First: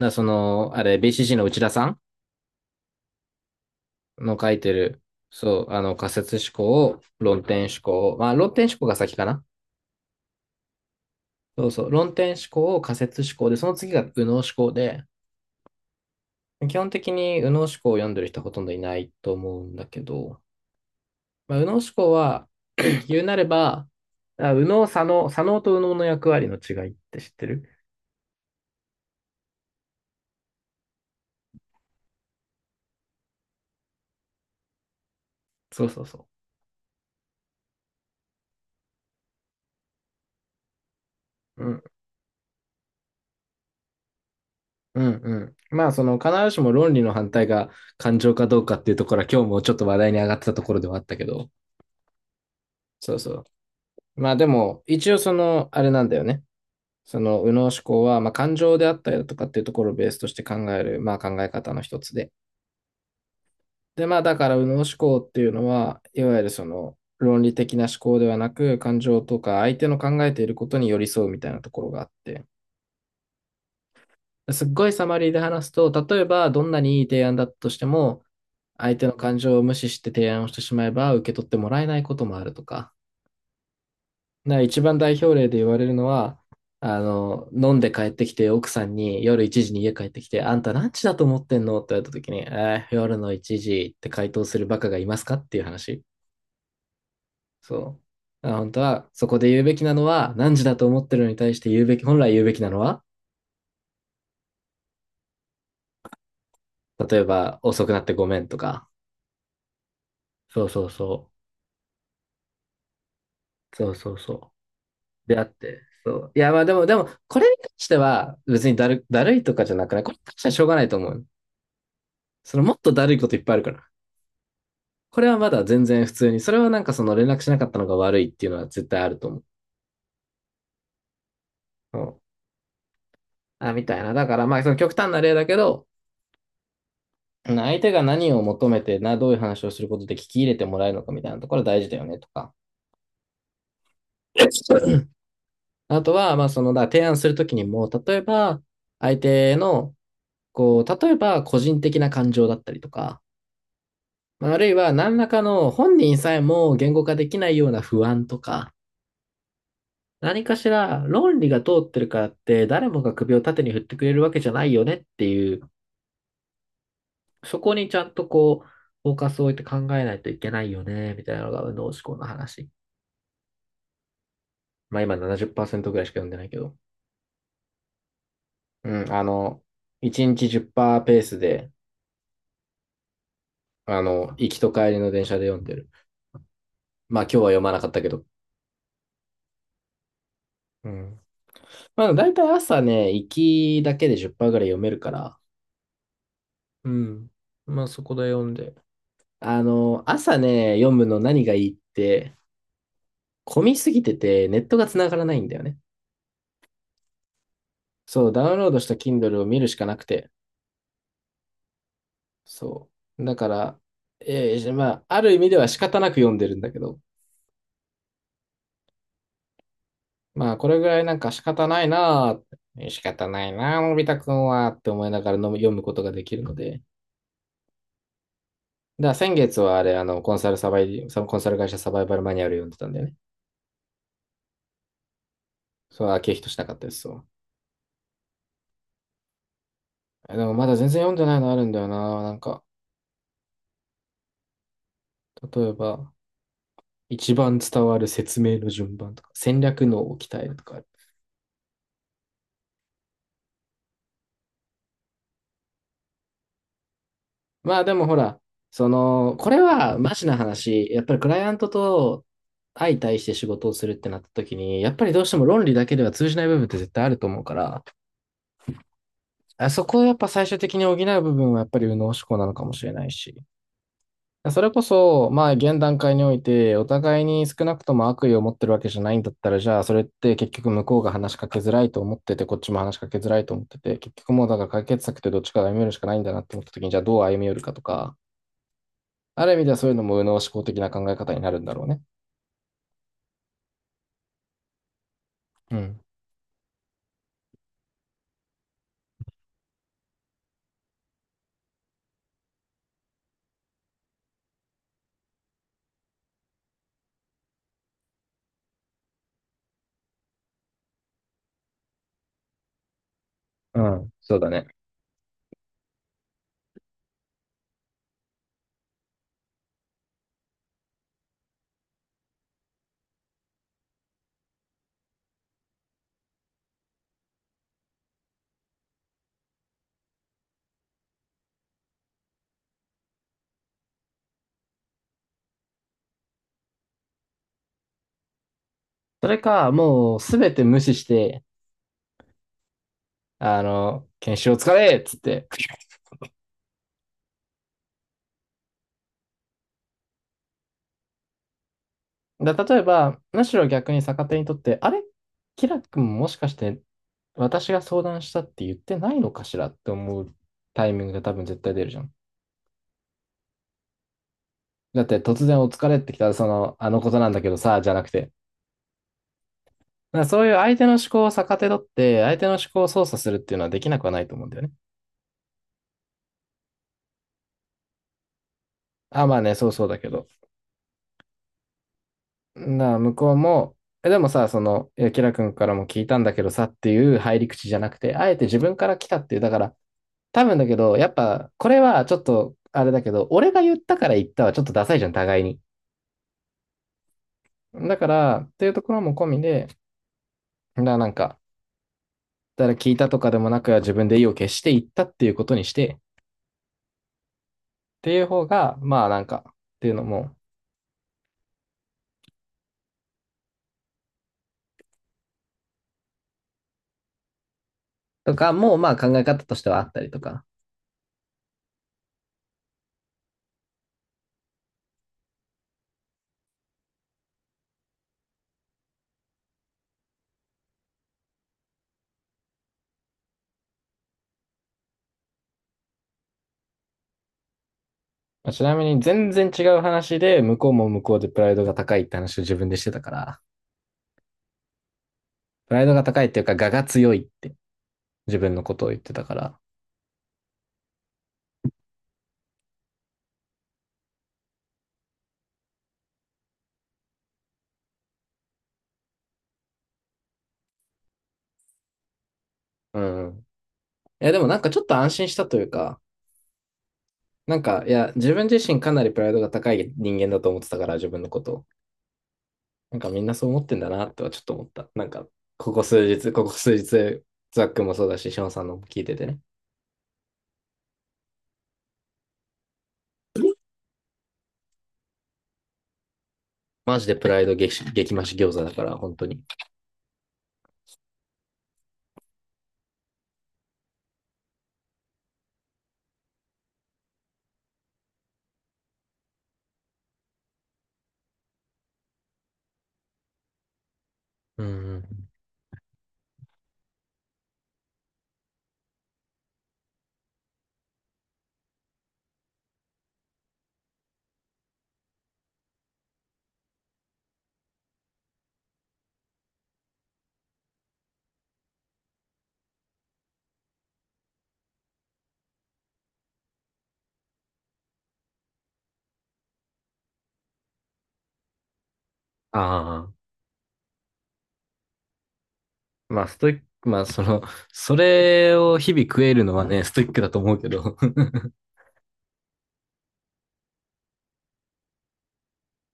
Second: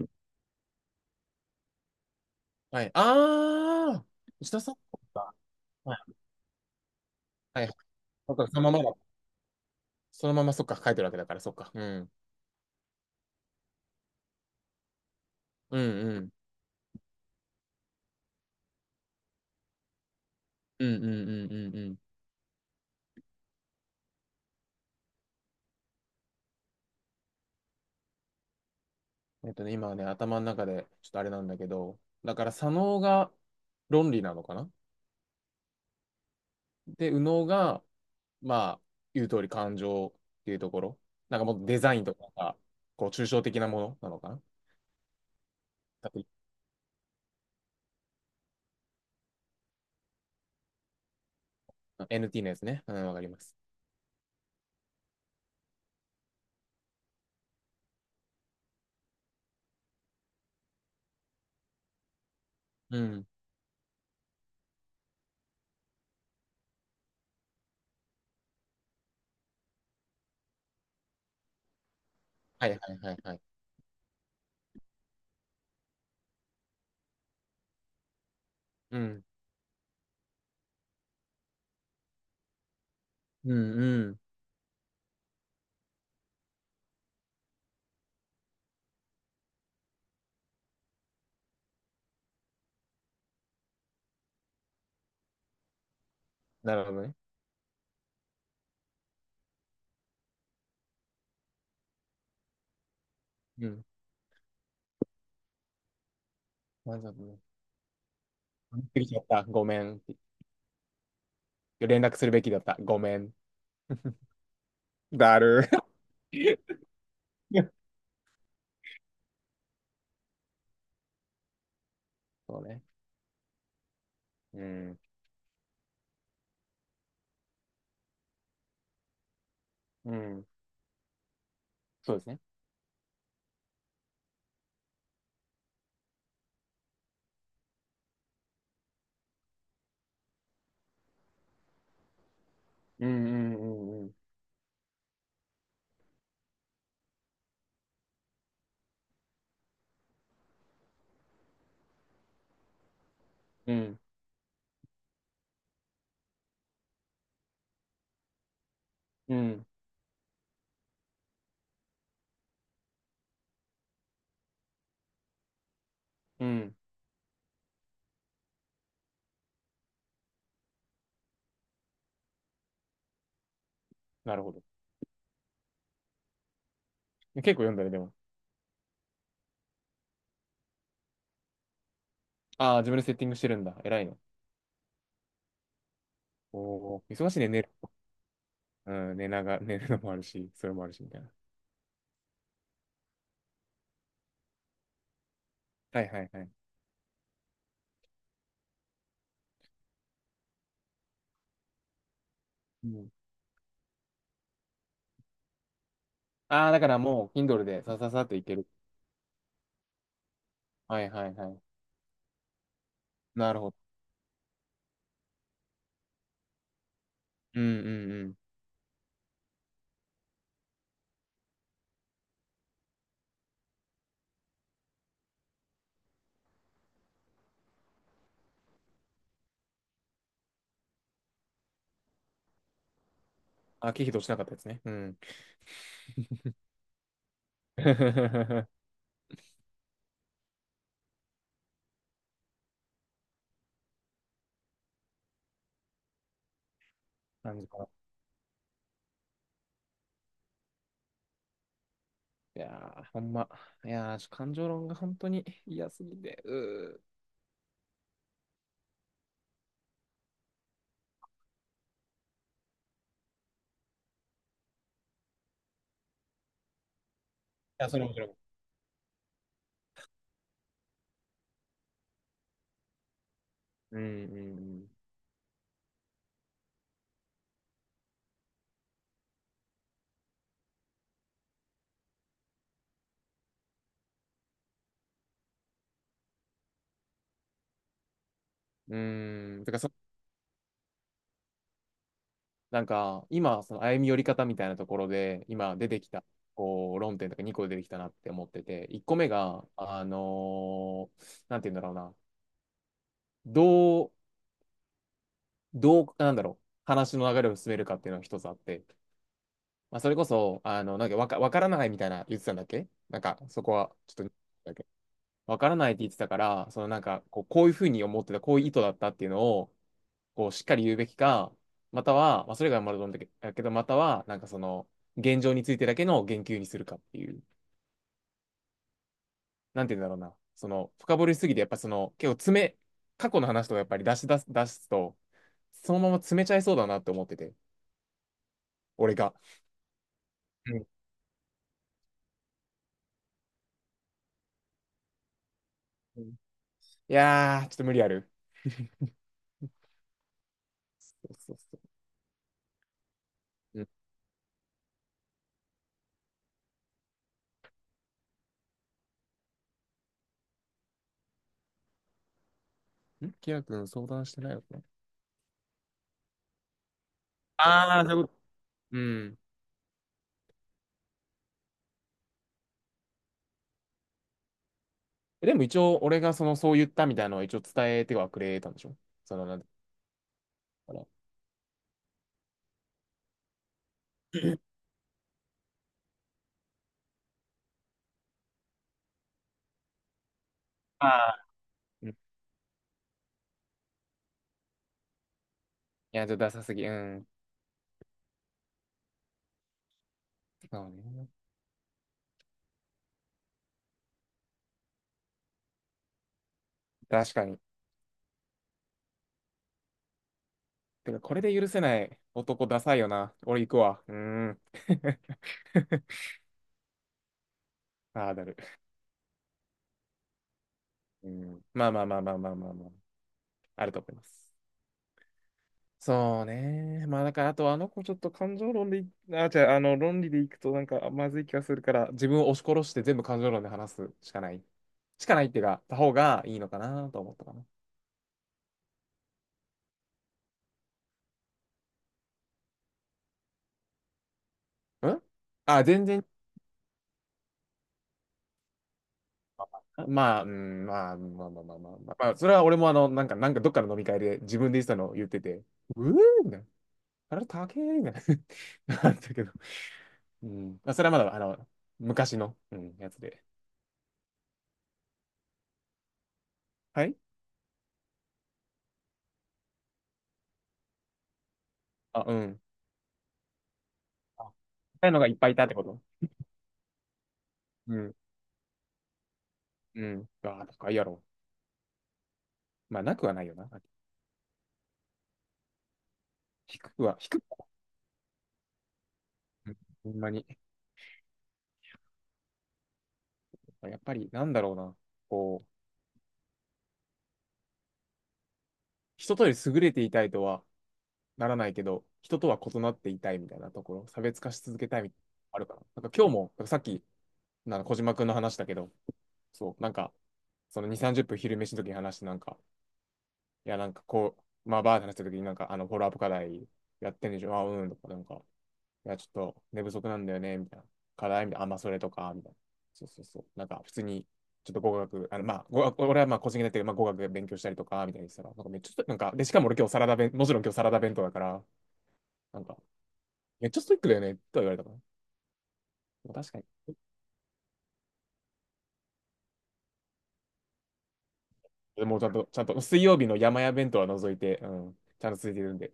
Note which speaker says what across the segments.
Speaker 1: だその、あれ、BCG の内田さん
Speaker 2: はい。ああ、
Speaker 1: の書
Speaker 2: 石
Speaker 1: い
Speaker 2: 田
Speaker 1: て
Speaker 2: さんそ
Speaker 1: る、
Speaker 2: っか。は
Speaker 1: 仮
Speaker 2: い。
Speaker 1: 説思考、を論
Speaker 2: は
Speaker 1: 点
Speaker 2: い。
Speaker 1: 思考を、
Speaker 2: そっか、
Speaker 1: 論
Speaker 2: そ
Speaker 1: 点
Speaker 2: のま
Speaker 1: 思
Speaker 2: ま
Speaker 1: 考
Speaker 2: だ、
Speaker 1: が先かな。
Speaker 2: そのままそっか、書いてるわけだから、そっ
Speaker 1: そう
Speaker 2: か。う
Speaker 1: そう、
Speaker 2: ん。
Speaker 1: 論点思考、を仮説思考で、その次が右脳思考で、
Speaker 2: うんうん。
Speaker 1: 基本的に右脳思考を読んでる人はほとんどいないと思うんだけど、
Speaker 2: うんうんう
Speaker 1: まあ、右脳
Speaker 2: んう
Speaker 1: 思
Speaker 2: んう
Speaker 1: 考は 言うなれば、右脳、左脳と右脳の役割の違いって知ってる。
Speaker 2: ん。今はね、頭の中で、ちょっとあれなんだけど、だから、左脳が論理なのかな。
Speaker 1: そうそうそ
Speaker 2: で、右脳が、まあ、言う通り感情っていうところ。なんかも
Speaker 1: う。
Speaker 2: う
Speaker 1: う
Speaker 2: デ
Speaker 1: ん、
Speaker 2: ザインとかなんかこう、抽象的なものなのかな。
Speaker 1: うん、うん。まあ、そ
Speaker 2: だ
Speaker 1: の、
Speaker 2: って
Speaker 1: 必ずしも論理の反対が感情かどうかっていうところは、今日もちょっと話題に上がってたところではあったけど、
Speaker 2: NT のやつね。うん、
Speaker 1: そ
Speaker 2: わ
Speaker 1: う
Speaker 2: かり
Speaker 1: そ
Speaker 2: ます。
Speaker 1: う。まあでも、一応その、あれなんだよね。その、右脳思考は、まあ感情であったりだとかっていうところをベースとして考える、まあ考え方の一つで。
Speaker 2: うん。
Speaker 1: で、まあだから、右脳思考っていうのは、いわゆるその、論理的な思考ではなく、感情とか相手の考えていることに寄り添うみたいなところがあって。
Speaker 2: はいはいはいはい。
Speaker 1: すっごいサマリーで話すと、例えば、どんなにいい提案だったとしても、相
Speaker 2: う
Speaker 1: 手の
Speaker 2: ん。
Speaker 1: 感情を無視して提案をしてしまえば、受け取ってもらえないこともあるとか。
Speaker 2: うんうん。
Speaker 1: な一番代表例で言われるのは、あの、飲んで帰ってきて、奥さんに夜1時に家帰ってきて、あんた何時だと思ってんのって言われた時に、夜の1時って回答するバカがいますかっていう話。
Speaker 2: なるほどね。
Speaker 1: そう。あ本当は、そこで言うべきなのは、何時だと思ってるのに対して言うべき、本来言うべきなのは、
Speaker 2: うん。まずは
Speaker 1: 例え
Speaker 2: ね、
Speaker 1: ば、遅くなってごめんと
Speaker 2: 飲
Speaker 1: か。
Speaker 2: み過ぎちゃった。ごめん。
Speaker 1: そうそうそ
Speaker 2: 連絡するべきだった。ごめん。
Speaker 1: う。そうそうそう。で
Speaker 2: だ
Speaker 1: あっ
Speaker 2: る。
Speaker 1: て。そう。いや、まあでも、これに関しては、別にだる、だるいとかじゃなくないこれに関してはしょうがないと思う。そ
Speaker 2: そ
Speaker 1: の、
Speaker 2: う
Speaker 1: もっ
Speaker 2: ね。
Speaker 1: とだるいこといっぱいあるから。
Speaker 2: うん。
Speaker 1: これはまだ全然普通に、それはなんかその連絡しなかったのが悪いっていうのは絶対あると思う。
Speaker 2: うん。
Speaker 1: う
Speaker 2: そう
Speaker 1: ん、
Speaker 2: ですね。
Speaker 1: あ、みたいな。だからまあその極端な例だけど、相手が何を求めてな、どういう話をすることで聞き入れてもらえるのかみたいなところ大事だよねとか。
Speaker 2: うんうんうんうん。
Speaker 1: あとは、まあその、だから提案するときにも、例えば、相手の、こう、例えば個人的な感情だったりとか、まああるいは何らかの本人さえも言語化できないような不安とか、
Speaker 2: うん。うん。
Speaker 1: 何かしら論理が通ってるからって誰もが首を縦に振ってくれるわけじゃないよねっていう、
Speaker 2: うん。
Speaker 1: そこにちゃんとこう、フォーカスを置いて考えないといけないよね、みたいなのが右脳思考の話。
Speaker 2: なるほど。
Speaker 1: まあ今70%ぐらいしか読んでないけど。
Speaker 2: 結構読んだね、でも。
Speaker 1: うん、あの、1日10%ペースで、
Speaker 2: ああ、自分でセッティングしてるんだ。
Speaker 1: あ
Speaker 2: 偉いの。
Speaker 1: の、行きと帰りの電車で読んでる。
Speaker 2: おお、
Speaker 1: まあ
Speaker 2: 忙
Speaker 1: 今日
Speaker 2: しい
Speaker 1: は
Speaker 2: ね、
Speaker 1: 読
Speaker 2: 寝る。
Speaker 1: まなかったけど。
Speaker 2: うん、寝なが 寝るのもあるし、それもあ
Speaker 1: う
Speaker 2: るし、みた
Speaker 1: ん。
Speaker 2: いな。
Speaker 1: まあ大体朝ね、行きだけで10%ぐらい読めるから。
Speaker 2: はいはいはい。
Speaker 1: うん。まあそこで読んで。あの、朝ね、読むの何がいいって、
Speaker 2: うん、
Speaker 1: 混みすぎてて、ネットが繋がらないんだよね。
Speaker 2: ああ、だからもう、Kindle でさささっ
Speaker 1: そう、
Speaker 2: とい
Speaker 1: ダ
Speaker 2: け
Speaker 1: ウン
Speaker 2: る。
Speaker 1: ロードした Kindle を見るしかなくて。
Speaker 2: はいはいはい。
Speaker 1: そう。だか
Speaker 2: なるほ
Speaker 1: ら、
Speaker 2: ど。
Speaker 1: まあ、ある意味では仕方なく読んでるんだけど、
Speaker 2: うんうんうん。
Speaker 1: まあ、これぐらいなんか仕方ないなあって仕方ないなあのび太くんは、って思いながらの読むことができるので。だから先月はあれ、あの、コンサルサバイ、そのコンサル会社サバイバルマニュアル読んでたんだよね。
Speaker 2: あ、経費としなかったですね。うん。
Speaker 1: そう、あ、経費としなかったです、そう。えでもまだ全然読んでないのあるんだよな。なんか、例えば、一番
Speaker 2: 感じか
Speaker 1: 伝
Speaker 2: な。
Speaker 1: わる説明の順番とか、戦略のを鍛えるとかある。
Speaker 2: いやー、ほんま。いやー、ちょ感情論が本当に嫌すぎて。うーい
Speaker 1: まあでもほら、その、これはマジな話、やっぱりクライアントと相対して仕事をするってなった時に、やっぱりどうしても論理だけでは通じない部分って絶対あると思うから、
Speaker 2: や、それもそれも。
Speaker 1: あそこをやっぱ最終的に補う部分はやっぱり右脳思考なのかもしれないし。
Speaker 2: う
Speaker 1: それこ
Speaker 2: ん
Speaker 1: そ、まあ、現段階において、お互いに少なくとも悪意を持ってるわけじゃないんだったら、じゃあ、それって結局向こうが話しかけづらいと思ってて、こっちも話しかけづらいと思ってて、結局もうだから解決策ってどっちかが歩み寄るしかないんだなって思った時に、じゃあどう歩み寄るかとか、
Speaker 2: うんう
Speaker 1: ある意
Speaker 2: ん。うー
Speaker 1: 味
Speaker 2: ん。
Speaker 1: で
Speaker 2: て
Speaker 1: は
Speaker 2: か、
Speaker 1: そうい
Speaker 2: そ、
Speaker 1: うのも右脳思考的な考え方になるんだろうね。
Speaker 2: なんか、今、その歩み寄り方みたいなところで、
Speaker 1: う
Speaker 2: 今出
Speaker 1: ん。
Speaker 2: てきた、こう、論点とか2個出てきたなって思ってて、1個目が、なんて言うんだろうな、どう、どう、なんだろう、話の流れを進めるかっていうのが一つあって、まあ、それこそ、あの、なんかわか、わからないみたいな言ってたんだっけ。なんか、そこ
Speaker 1: う
Speaker 2: は、
Speaker 1: ん、
Speaker 2: ちょっと、
Speaker 1: そうだね。
Speaker 2: わからないって言ってたから、そのなんか、こう、こういうふうに思ってた、こういう意図だったっていうのを、こう、しっかり言うべきか、または、まあ、それがまると思うんだけだけど、または、なんかその、現状についてだけの言及にするかっていう、なんて言うんだろうな、その、深掘りしすぎて、やっぱその、結構詰め、過去の話とかやっぱり出すと、そのまま詰めちゃいそうだなって思ってて、俺
Speaker 1: そ
Speaker 2: が。
Speaker 1: れか、もうすべて
Speaker 2: う
Speaker 1: 無
Speaker 2: ん
Speaker 1: 視して、あの、研修を疲れっつって。
Speaker 2: うん。いやー、ちょっと無理ある。そうそうそ
Speaker 1: だ例えば、むしろ
Speaker 2: う。
Speaker 1: 逆に逆手にとって、あれキラ君もしかして私が相談したって言ってないのかしらって思うタイミングが多分絶対出るじゃん。
Speaker 2: うん。ん、キラ君相談してないのかな。
Speaker 1: だって突然お疲れってきたら、その、あのことなんだけどさ、じゃ
Speaker 2: あ
Speaker 1: な
Speaker 2: あ、
Speaker 1: く
Speaker 2: そう
Speaker 1: て。
Speaker 2: い
Speaker 1: だ
Speaker 2: うこと。うん。
Speaker 1: からそういう相手の思考を逆手取って、相手の思考を操作するっていうのはできなくはないと思うんだよね。
Speaker 2: でも一応、俺がその、そう言ったみたいなのを一応伝えてはくれたんでしょ。
Speaker 1: あ、ま
Speaker 2: そ
Speaker 1: あ
Speaker 2: の、
Speaker 1: ね、
Speaker 2: なんだ
Speaker 1: そうそうだけど。
Speaker 2: から。
Speaker 1: だから向こうも、え、でもさ、その、いや、キラ君からも聞いたんだけどさっていう入り口じゃなくて、あえて自分から来たっていう、だから、多分だけど、
Speaker 2: あ
Speaker 1: やっ
Speaker 2: あ、
Speaker 1: ぱ、これは
Speaker 2: うん。
Speaker 1: ち
Speaker 2: い
Speaker 1: ょっと、あれだけど、俺が言ったから言ったはちょっとダサいじゃん、互いに。
Speaker 2: や、ちょっとダサすぎ。うん。
Speaker 1: だから、っていうところも込みで、
Speaker 2: そ
Speaker 1: だか
Speaker 2: う
Speaker 1: らなん
Speaker 2: ね。
Speaker 1: か、誰聞いたとかでもなく、自分で意を決して言ったっていうことにして、っ
Speaker 2: 確かに。
Speaker 1: ていう方が、まあなんか、っていうのも、
Speaker 2: てか、これで許せない男ダサいよな。俺行くわ。うーん。あ
Speaker 1: と
Speaker 2: あ、だ
Speaker 1: か
Speaker 2: る。
Speaker 1: もまあ考え方としてはあったりとか。
Speaker 2: うん。まあまあまあまあまあまあまあ。あると思います。そうね。まあだから、あとあの子ちょっと感情論でい、あ、じゃあ、あの、論理でいくとなんかまずい気がするから、自分を押し殺して全部感情論で話すしかない。しかないっていうか、た方がいいのかなと思ったかな。
Speaker 1: ちなみに全然違う話で、向こうも向こうでプライドが高いって話を自分でしてたから、
Speaker 2: ん、
Speaker 1: プラ
Speaker 2: あ、
Speaker 1: イドが
Speaker 2: 全
Speaker 1: 高
Speaker 2: 然、
Speaker 1: いっていうか、我が強いって自分のことを言ってたから。
Speaker 2: まあ、うん、まあ、まあまあまあまあ、まあ、まあそれは俺もあの、なんか、なんかどっかの飲み会で自分で言ってたのを言ってて、うーんみたいな、あれ高えみたいな、あったけど、うん。まあ、それはまだ、あの、昔の、うん、
Speaker 1: う
Speaker 2: やつ
Speaker 1: ん。
Speaker 2: で。
Speaker 1: いや、でもなんかちょっと安心したというか、
Speaker 2: はい。
Speaker 1: なんか、いや、自分自身かなりプライドが高い人間だと思ってたから、自分のことを。
Speaker 2: あ、うん。
Speaker 1: なんかみんなそう思ってんだなとはちょっ
Speaker 2: あ、
Speaker 1: と思った。な
Speaker 2: 高
Speaker 1: ん
Speaker 2: いの
Speaker 1: か、
Speaker 2: がいっぱいいたってこと？
Speaker 1: ここ数日、ザックも
Speaker 2: う
Speaker 1: そう
Speaker 2: ん、
Speaker 1: だし、ションさんのも聞いててね。
Speaker 2: うん。あ、高いやろ。まあ、なくはないよな。低
Speaker 1: マ
Speaker 2: く
Speaker 1: ジで
Speaker 2: は、
Speaker 1: プ
Speaker 2: 低
Speaker 1: ラ
Speaker 2: く
Speaker 1: イド
Speaker 2: は、
Speaker 1: 激激増し餃子だから、本当に。
Speaker 2: うん、ほんまに。やっぱり、なんだろうな。こう、人とより優れていたいとはならないけど、人とは異なっていたいみたいなところ、差別化し
Speaker 1: うん
Speaker 2: 続け
Speaker 1: う
Speaker 2: たいみたいな
Speaker 1: ん。
Speaker 2: のあるかな。なんか今日も、なんかさっき、なんか小島くんの話だけど、そう、なんか、その2、30分昼飯の時に話して、なんか、いや、なんかこう、まあ、バーって話した時に、なんか、あの、フォローアップ課題やってんでしょ、あ、うん、とか、なんか、いや、ちょっと寝不足なんだよね、みたいな。課題みたいな、あ、まあ、それとか、みたいな。そうそうそう。なんか、普通に、ちょっと語学、あの、まあ、語学、俺はまあ、個人的だけど、まあ、語学勉強したりとか、みたいにしたら、なんかめっちゃ、なんか、で、しかも俺今日サラダ弁、もちろん今日サラダ弁当だから、
Speaker 1: あ
Speaker 2: なんか、
Speaker 1: あ、
Speaker 2: めっちゃストイックだよね、とは言われたか
Speaker 1: まあ、
Speaker 2: な。
Speaker 1: ストイ
Speaker 2: 確か
Speaker 1: ッ
Speaker 2: に。
Speaker 1: ク、まあ、その、それを日々食えるのはね、ストイックだと思うけど。
Speaker 2: でもちゃんと、ちゃんと、水曜日の山屋弁当は除いて、うん、ちゃんと続いてるんで、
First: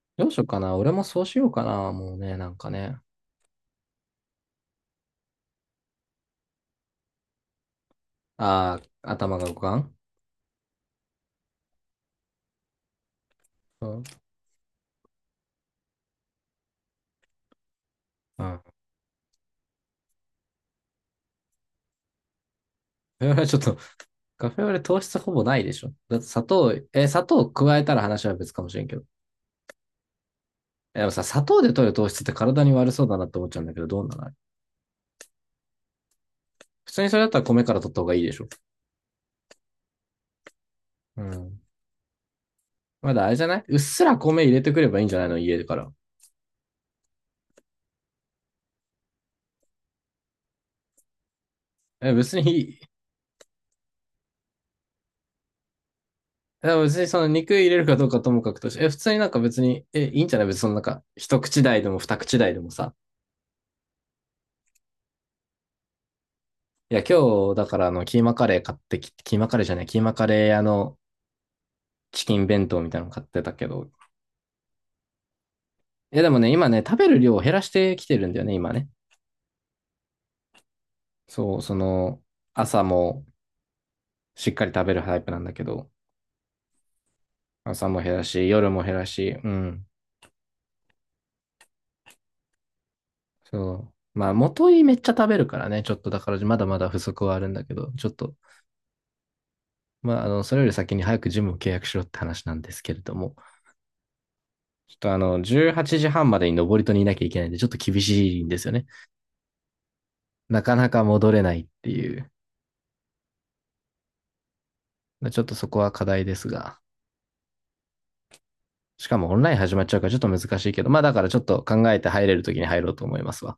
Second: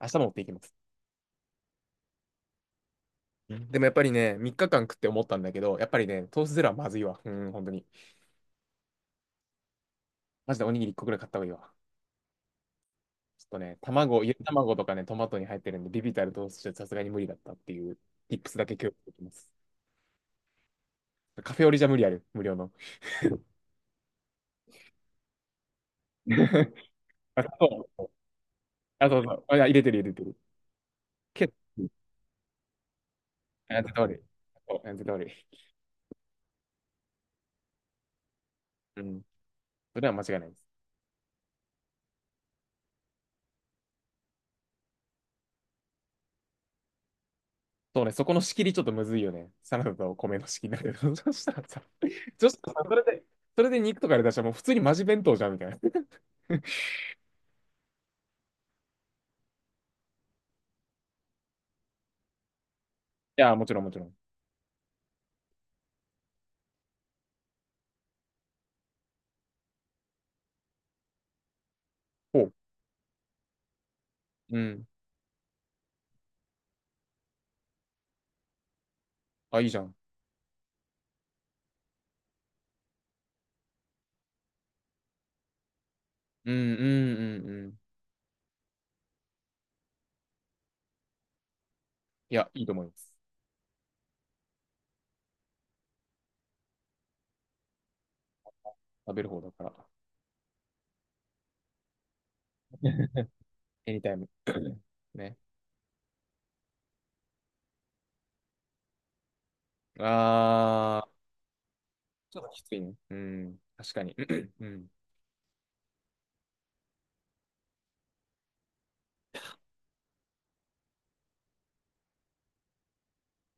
Speaker 2: 明日も
Speaker 1: どう
Speaker 2: 持っ
Speaker 1: し
Speaker 2: て
Speaker 1: よう
Speaker 2: いき
Speaker 1: か
Speaker 2: ま
Speaker 1: な。
Speaker 2: す。
Speaker 1: 俺もそうしようかな。もうね、なんかね。
Speaker 2: でもやっぱりね、3日間食って思ったんだけど、やっぱりね、トースゼロはまずいわ。うん、本当に。
Speaker 1: ああ、頭が五感、
Speaker 2: マジでおにぎり1個くらい買った方がいいわ。ちょっとね、
Speaker 1: うん。
Speaker 2: 卵、ゆで卵とかね、トマトに入ってるんで、ビビたる糖質じゃさすがに無理だったっていう、
Speaker 1: う
Speaker 2: tips
Speaker 1: ん。
Speaker 2: だけ共有できます。カフェオレじゃ無理ある、無料の。
Speaker 1: カフェオレ ちょっと、カフェオレ糖質ほぼないでしょ。だって砂糖、え、砂
Speaker 2: あ、
Speaker 1: 糖加え
Speaker 2: そ
Speaker 1: たら
Speaker 2: う。
Speaker 1: 話は別かもしれんけど。
Speaker 2: あ、そうそう。あ、入れてる入れてる。
Speaker 1: やっぱさ、砂
Speaker 2: けど、
Speaker 1: 糖で取る糖質って体に悪そうだなって思っちゃうんだけ
Speaker 2: あ、
Speaker 1: ど、
Speaker 2: 絶
Speaker 1: ど
Speaker 2: 対
Speaker 1: う
Speaker 2: 悪
Speaker 1: な
Speaker 2: い。
Speaker 1: の。
Speaker 2: そう、あ絶対悪い。
Speaker 1: 普通にそれだったら米から取った方がいいでしょ。
Speaker 2: うん。それは間違いないです。
Speaker 1: うん。まだあれじゃないうっすら米入れてくればいいんじゃないの家から。
Speaker 2: そうね、そこの仕切りちょっとむずいよね。サラダと米の仕切りだけど。そしたらさ、
Speaker 1: え、別
Speaker 2: そした
Speaker 1: に、
Speaker 2: らさそれで、それで肉とかで出したらもう普通にマジ弁当じゃんみたいな。い
Speaker 1: え別にその肉入れるかどうかともかくとして、え、普通になんか別に、え、いいんじゃない別にそのなんか、一口大でも二口大でもさ。
Speaker 2: や、もちろんもちろん。
Speaker 1: いや、今日、だからあの、キーマカレー買ってき、キーマカレーじゃない、キーマカレー屋のチキ
Speaker 2: ほ
Speaker 1: ン
Speaker 2: う。
Speaker 1: 弁当みたいなの買ってたけど。
Speaker 2: うん。
Speaker 1: いや、でもね、今ね、食べる量を減らしてきてるんだよね、今ね。
Speaker 2: あ、いいじゃん。
Speaker 1: そう、その、朝も、しっかり食べるタイプなんだけど、
Speaker 2: うんうんうんうん。
Speaker 1: 朝も減らし、夜も減らし、うん。
Speaker 2: いや、いいと思います。
Speaker 1: そう。まあ、元いめっちゃ食べるからね、ちょっとだからまだまだ不足はあるんだけど、ちょっと、
Speaker 2: 食べる方だから。
Speaker 1: まあ、あの、それより先に早くジムを契約しろって話なんですけれども、
Speaker 2: エニタイム。
Speaker 1: ちょっと あ
Speaker 2: ね。
Speaker 1: の、18時半までに登戸にいなきゃいけないんで、ちょっと厳しいんですよね。なかなか
Speaker 2: あ
Speaker 1: 戻れないって
Speaker 2: ー、
Speaker 1: いう、
Speaker 2: ちょっときついね。うん。確かに。うん。
Speaker 1: ちょっとそこは課題ですが、しかもオンライン始まっちゃうからちょっと難しいけど、まあだからちょっと考えて入れるときに入ろうと思いますわ。